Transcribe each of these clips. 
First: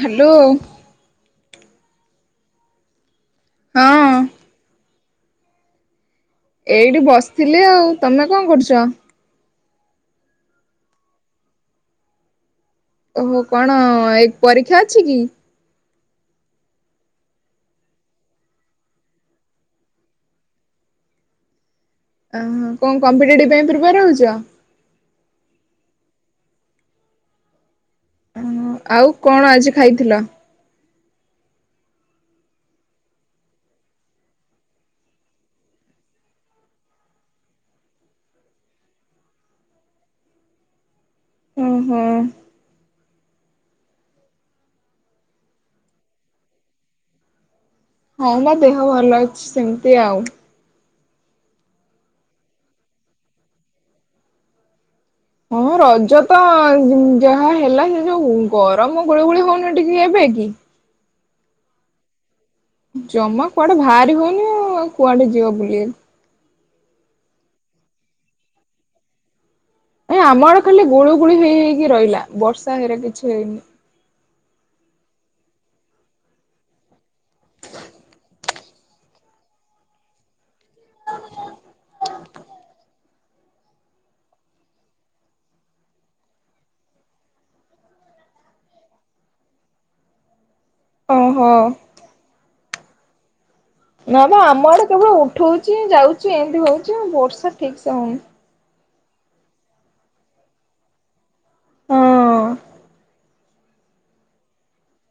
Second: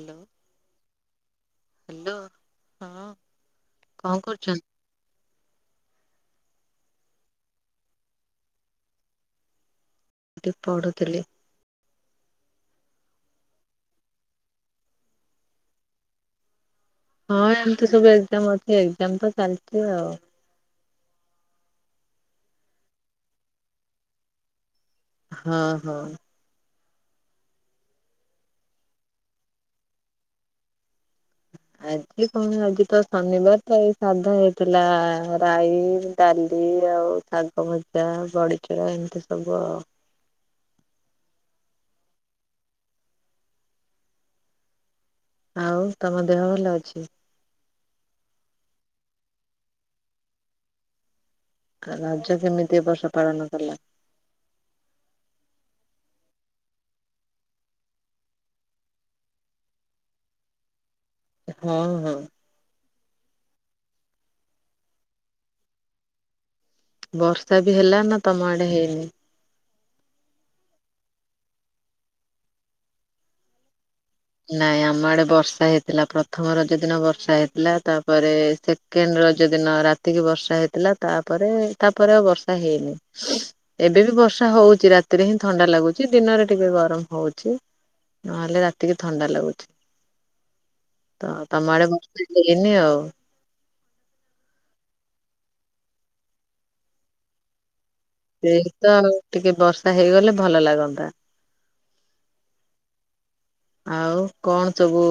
Hello. Hello ହଁ ହଁ କଣ କରୁଛନ୍ତି। ଏଇଠି ବସିଥିଲି ଆଉ ତମେ କଣ କରୁଛ? ଟିକେ ପଢୁଥିଲି। ଓହୋ କଣ ଏଇ ପରୀକ୍ଷା ଅଛି କି? ହଁ ଏମିତି ସବୁ ଏକ୍ଜାମ ଅଛି ଏକ୍ଜାମ ତ ଚାଲିଛି ଆଉ। ଓହୋ କଣ କମ୍ପିଟେଟିଭ ପାଇଁ ପ୍ରିପାର ହଉଛ? ହଁ ହଁ। ହଁ ଆଉ କଣ ଆଜି ଖାଇଥିଲ? ଆଜି କଣ ଆଜି ତ ଶନିବାର ତ ଏଇ ସାଧା ହେଇଥିଲା ରାଇ ଡାଲି ଆଉ ଶାଗ ଭଜା ବଡିଚୁରା ଏମିତି ସବୁ ଆଉ। ହୁଁ ହୁଁ। ଆଉ ତମ ଦେହ ଭଲ ଅଛି? ହଁ ବା ଦେହ ଭଲ ଅଛି ସେମିତି ଆଉ। ରଜ କେମିତି ଏ ବର୍ଷ ପାଳନ କଲ? ହଁ ରଜ ତ ଯାହା ହେଲା ସେ ଯୋଉ ଗରମ ଗୁଳି ଗୁଳି ହଉନି ଟିକେ ଏବେ କି ହଁ ହଁ। ଜମା କୁଆଡେ ଭାହାରି ହଉନି ଆଉ କୁଆଡେ ଯିବ ବୁଲିଆକୁ। ବର୍ଷା ବି ହେଲା ନା ତମ ଆଡେ ହେଇନି? ଏ ଆମ ଆଡେ ଖାଲି ଗୁଳୁ ଗୁଳି ହେଇ ହେଇକି ରହିଲା ବର୍ଷା ହେଇରା କିଛି ହେଇନି। ନାଇଁ ଆମ ଆଡେ ବର୍ଷା ହେଇଥିଲା ପ୍ରଥମ ରଜ ଦିନ ବର୍ଷା ହେଇଥିଲା ତାପରେ ସେକେଣ୍ଡ ରଜ ଦିନ ରାତିକି ବର୍ଷା ହେଇଥିଲା ତାପରେ ତାପରେ ଆଉ ବର୍ଷା ହେଇନି ଏବେ ବି ବର୍ଷା ହଉଛି ରାତିରେ ହିଁ ଥଣ୍ଡା ଲାଗୁଛି ଦିନରେ ଟିକେ ଗରମ ହଉଛି ନହେଲେ ରା ଟିକେ ଥଣ୍ଡା ଲାଗୁଛି। ତ ଓହୋ ତମ ଆଡେ [inaudible] ଏନି ଆଉ ନା ବା ଆମ ଆଡେ କେବଳ ଉଠଉଚି ଯାଉଚି ଏମିତି ହଉଚି ଆଉ ବର୍ଷା ଠିକ ସେ ହଉନି। ସେଇ ତ ଟିକେ ବର୍ଷା ହେଇଗଲେ ଭଲ ଲାଗନ୍ତା। ହଁ। ଆଉ କଣ ସବୁ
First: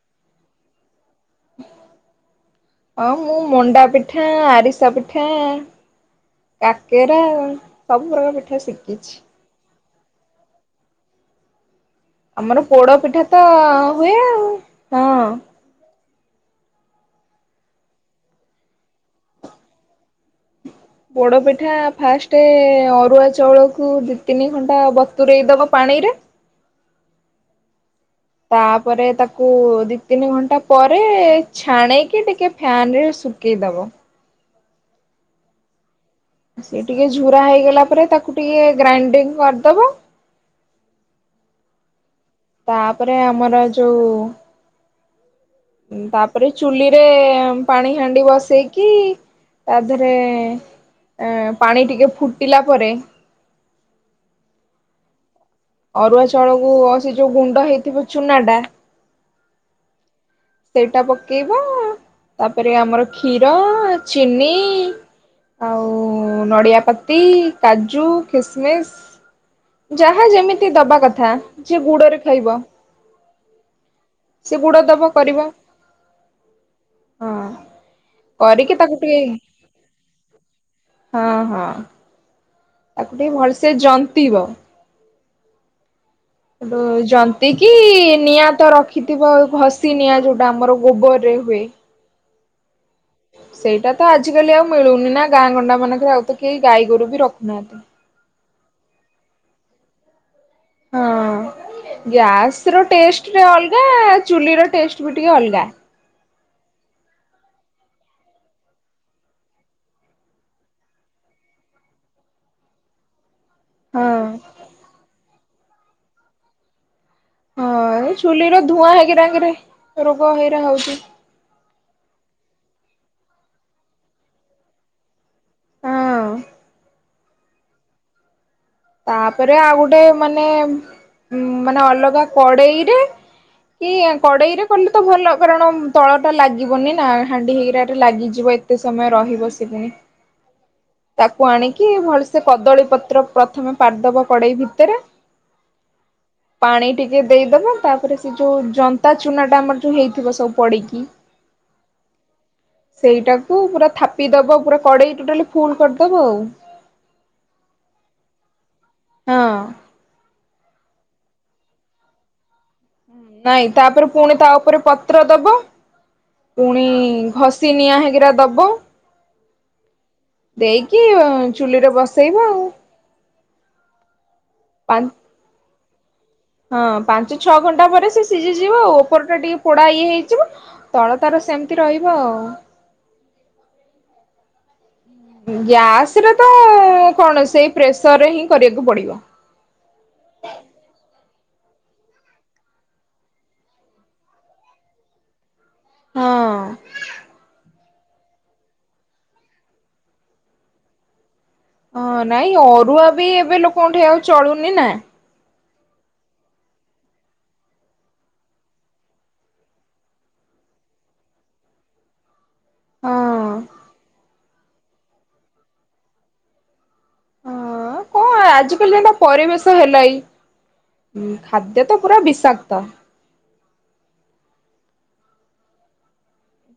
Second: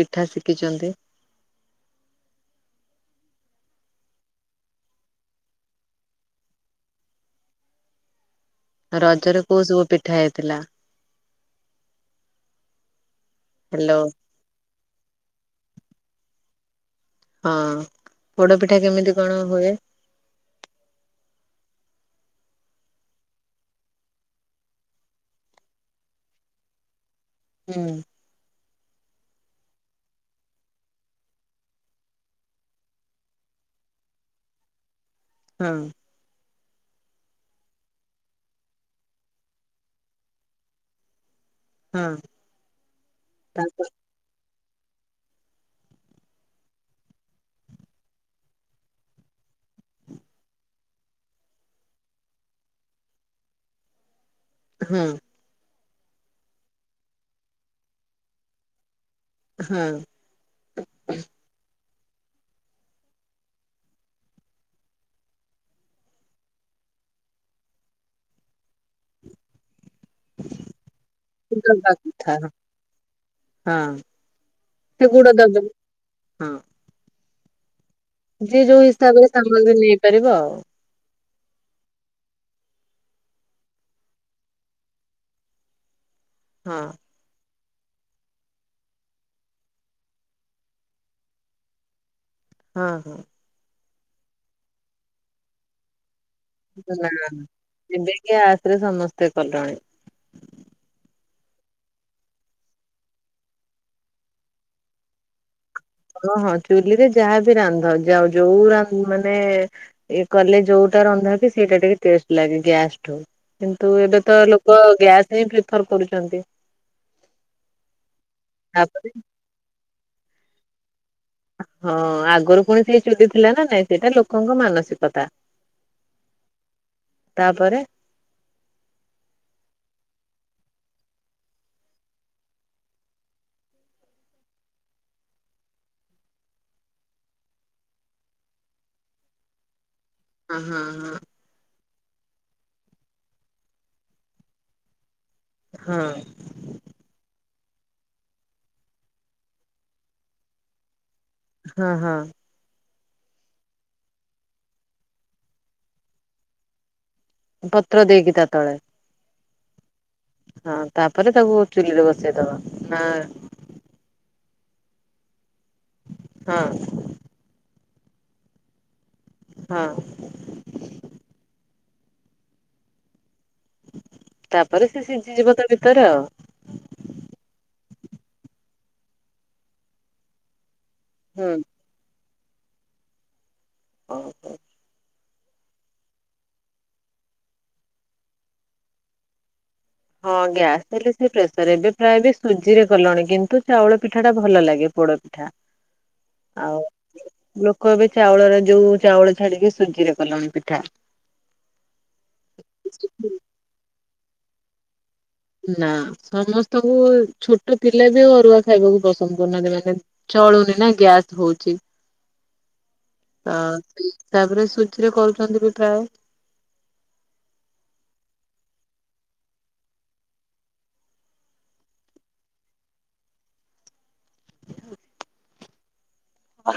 ପିଠା ଶିଖିଚନ୍ତି? ହଁ ମୁଁ ମଣ୍ଡା ପିଠା ଆରିସା ପିଠା କାକେରା ସବୁ ପ୍ରକାର ପି ରଜରେ କୋଉ ସବୁ ପି ଠା ହେଇଥିଲା? ଆମର ପୋଡ ପିଠା ତ ହ୍ୟାଲୋ ହୁଏ ଆଉ ହଁ। ହଁ ପୋଡ ପିଠା କେମିତି କଣ ହୁଏ? ପୋଡ ପିଠା ଫାଷ୍ଟେ ଅରୁଆ ଚାଉଳକୁ ଦି ତିନି ଘଣ୍ଟା ବତୁରେଇ ଦବ ପାଣିରେ ହୁଁ। ତାପରେ ତାକୁ ଦି ତିନି ଘଣ୍ଟା ପରେ ଛାଣିକି ଟିକେ ଫ୍ୟାନ ରେ ଶୁଖେଇଦବ। ହଁ। ସେ ଟିକେ ଝୁରା ହେଇଗଲା ପରେ ତାକୁ ଟିକେ ଗ୍ରାଇଣ୍ଡିଙ୍ଗ କରିଦବ ହଁ। ତାପରେ ଆମର ତାପ ଯୋଉ ତାପରେ ଚୁଲିରେ ପାଣି ହାଣ୍ଡି ବସେଇକି ତା ଦେହେରେ ଏଁ ପାଣି ଟିକେ ଫୁଟିଲା ପରେ ହୁଁ। ଅରୁଆ ଚାଉଳକୁ ଅ ସେ ଯୋଉ ଗୁଣ୍ଡ ହେଇଥିବ ଚୁନାଟା ହଁ। ସେଇଟା ପକେଇବ ତାପରେ ଆମର କ୍ଷୀର ଚିନି ଆଉ ନଡିଆପତି କାଜୁ କିସମିସ ଯାହା ଯେମିତି ଦବା କଥା ଯିଏ ଦବା ଗୁଡରେ କଥା ଖାଇବ ହଁ। ସେ ଗୁଡ ଦବ ଗୁଡ କରିବା ଦବ ହଁ। ଯି କରିକି ଯୋଉ ତାକୁ ଟିକେ ହିସାବରେ ତାଙ୍କ ବି ନେଇପାରିବ ଆଉ ହଁ ହଁ ତାକୁ ଟିକେ ଭଲସେ ଜନ୍ତିବ ହଁ ହ ଜ ଏତିକି ନିଆଁ ତ ରଖିଥିବ ଘସି ନିଆଁ ଯୋଉଟା ଆମର ଗୋବରରେ ହୁଏ। ହଁ ହଁ ସେଇଟା ତ ଆଜିକାଲି ଆଉ ମିଳୁନି ନା ଗାଁ ଗଣ୍ଡା ମାନଙ୍କରେ ଆଉ ତ କେହି ଗାଈ ଗୋରୁ ବି ରଖୁନାହାନ୍ତି। ଥିରେ ସମସ୍ତେ କଲେଣି। ହଁ ଗ୍ୟାସ ର ଟେଷ୍ଟ ଟ ଅଲଗା ଚୁଲି ର ଟେଷ୍ଟ ବି ଟିକେ ଅଲଗା ଓହଁ ଚୁଲିରେ ଯାହାବି ରାନ୍ଧ ଯାଉ ଯୋଉ ମାନେ ଇଏ କଲେ ଯୋଉଟା ରନ୍ଧା କି ସେଇଟା ଟିକେ ଟେଷ୍ଟ ଲାଗେ ଗ୍ୟାସଠୁ କିନ୍ତୁ ଏବେ ହଁ ତ ଲୋକ ଗ୍ୟାସ ହିଁ ପଥର କରୁଛନ୍ତି। ହଁ ଚୁଲି ର ଧୂଆଁ ତାପରେ ହେଇକି ଆଙ୍କରେ ରୋଗ ହେଇରା ହଉଛି। ହଁ ଆଗରୁ ପୁଣି ସେ ଚୁଟି ଥିଲା ନା ନାଇଁ ସେଇଟା ଲୋକଙ୍କ ମାନସିକତା ହଁ ତାପରେ ତାପରେ ଆଉ ଗୋଟେ ମାନେ ଉ ମାନେ ଅଲଗା କଡେଇରେ କି କଡେଇରେ କଲେ ତ ଭଲ କାରଣ ତଳ ଟା ଲାଗିବନି ନା ହାଣ୍ଡି ହେଇକି ଲାଗିଯିବ ଏତେ ସମୟ ରହିିବସ ପୁନ ହଁ ହଁ ହଁ। କିଏ ଭଲ ସେ କଦଳୀପତ୍ର। ପ୍ରଥମେ ପାରଦବ କଡେଇ ଭିତରେ ହଁ ପାଣି ଟିକେ ଦେଇଦବା। ତାପରେ ସେ ଯୋଉ ଜନତା ଚୁନା ଟା ଆମର ଯୋଉ ହେଇଥିବ ସବୁ ପଡିକି। ହଁ ହଁ ସେଇଟାକୁ ପୁରା ଥାପିଦବ ପୁରା କଡେଇ ଟୋଟାଲି ଫୁଲ କରିଦବ ଆଉ ପତ୍ର ଦେଇକି ତା ତଳେ ହଁ। ହଁ ତାପରେ ତାକୁ ଚୁଲି ରେ ବସେଇଦବା। ନା ନାଇଁ ତାପରେ ପୁଣି ତା ଉପରେ ପତ୍ର ଦେବ ହଁ ପୁଣି ଘସି ନିିଆ ହେ ଆରା ଦବୁ ହଁ। ବସେଇବ ଆଉ। [inaudible] ତାପରେ ସେ ପାଞ୍ଚ ସିଝିଯିବ ତ [unintelligible] ହଁ ପାଞ୍ଚ ଛଅ ଘଣ୍ଟା ପରେ ସେ ସିଝିଯିବ ଆଉ ଉପରଟା ଟିକେ ପୋଡା ଇଏ ହେଇଯିବ ତଳ ତାର ହୁଁ। ସେମିତି ରହିବ ଆଉ। ଓ ହୋ। ଗ୍ୟାସରେ ତ କଣ ସେଇ ପ୍ରେସରରେ ହିଁ କରିବାକୁ ପଡିବ। ହଁ ଗ୍ୟାସ ହେଲେ ପ୍ରେସର୍ ଏବେ ପ୍ରାୟ ବି ସୁଜିରେ କଲଣି କିନ୍ତୁ ଚାଉଳ ପିଠାଟା ଭଲ ଲାଗେ ପୋଡ଼ ପିଠା। ହଁ ଆଉ [inaudible] ଲ କହିବେ ଚାଉଳରେ ଯୋଉ ଚାଉଳ ଛାଡିକି ସୁଜିରେ କଲଣି ପିଠା। ହଁ ନାଇଁ ଅରୁଆ ବି ଏବେ ଲୋକଙ୍କଠେଇଆ ଆାଉ ଚଳୁନି ନା। ନା ସମସ୍ତଙ୍କୁ ଛୋଟ ପିଲା ବି ଅରୁଆ ଖାଇବାକୁ ପସନ୍ଦ କରୁନାହାନ୍ତି ମାନେ ଚଳୁନି ନା ଗ୍ୟାସ ହୋଉଚି। ହଁ [inaudible] ଅ ତାପରେ ସୁ ସେଥିରେ କରହୁଛନ୍ତି ପିଠା। [inaudible] ହଁ କଣ ଆଜିକାଲି ଯେନ୍ତା ପରିବେଶ ହେଲାଇ [inaudible] ଖାଦ୍ୟ ତ ପୁରା ବିଷାକ୍ତ। [inaudible]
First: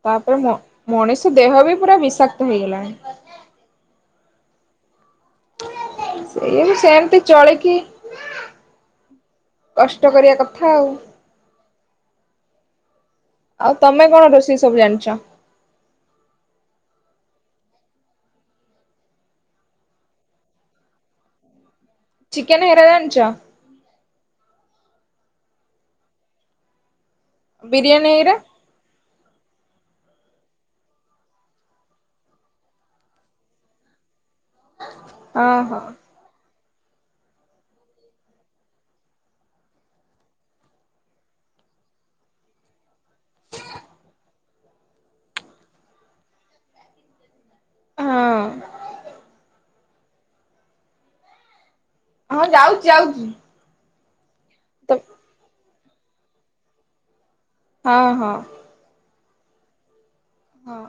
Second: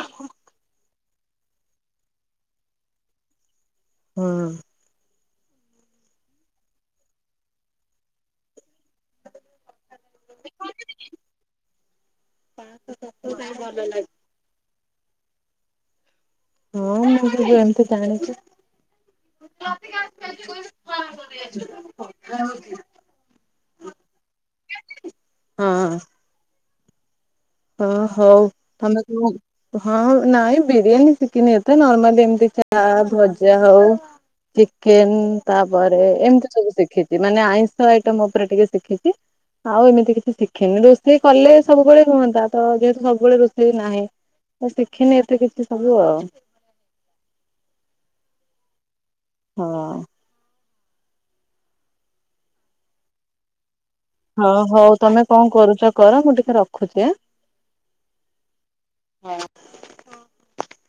ତାପରେ ମ ମଣିଷ ଦେହ ବି ପୁରା ବିଷାକ୍ତ ହେଇଗଲାଣି। [inaudible] ହଁ। ସେୟାବି ସେମିତି ଚଳିକି [inaudible] କଷ୍ଟ କରିବା କଥା ଆଉ [inaudible] ଆଉ ତମେ କଣ ରୋଷେଇ ସବୁ ଜାଣି ଞ୍ଚ [inaudible] ହଁ ମୁଁ ସେ ଯେମିତି ଜାଣିଛି। [inaudible] ଚିକେନେ ହେରାଜଣିଚ? [inaudible] [inaudible] ହଁ। ହଁ ବିରିୟାନୀ ହେଇରା ହଉ ତମେ ହଁ ନାଇଁ ବିରିୟାନୀ ଶିଖିନି ତ ନର୍ମାଲି ଏମିତି ଚା ଭଜା ହଉ ଚିକେନ ହଁ ହଁ ତାପରେ ଏମିତି ସବୁ ଶିଖିଛି ମାନେ ଆଇଁଷ ଆଇଟମ ଉପରେ ଟିକେ ଶିଖିଚି ଆଉ ଏମିତି କିଛି ଶିଖିନି ରୋଷେଇ କଲେ ସବୁବେଳେ ହୁଅ ତା ତ ଯେହେତୁ ସବୁବେଳେ ରୋଷେଇ ନାହିଁ ତ ଶିଖିନି ଏତେ କିଛି ସବୁ ଆଉ। ହଁ। ହଁ। ହଁ ଯାଉଚି ଯାଉଚି। ହଁ ହଉ ତମେ କଣ କରୁଚ କ କର ମୁ ଟିକେ ରଖୁଛି ଆଁ। ହଁ ହଁ। ହଁ। ହଁ।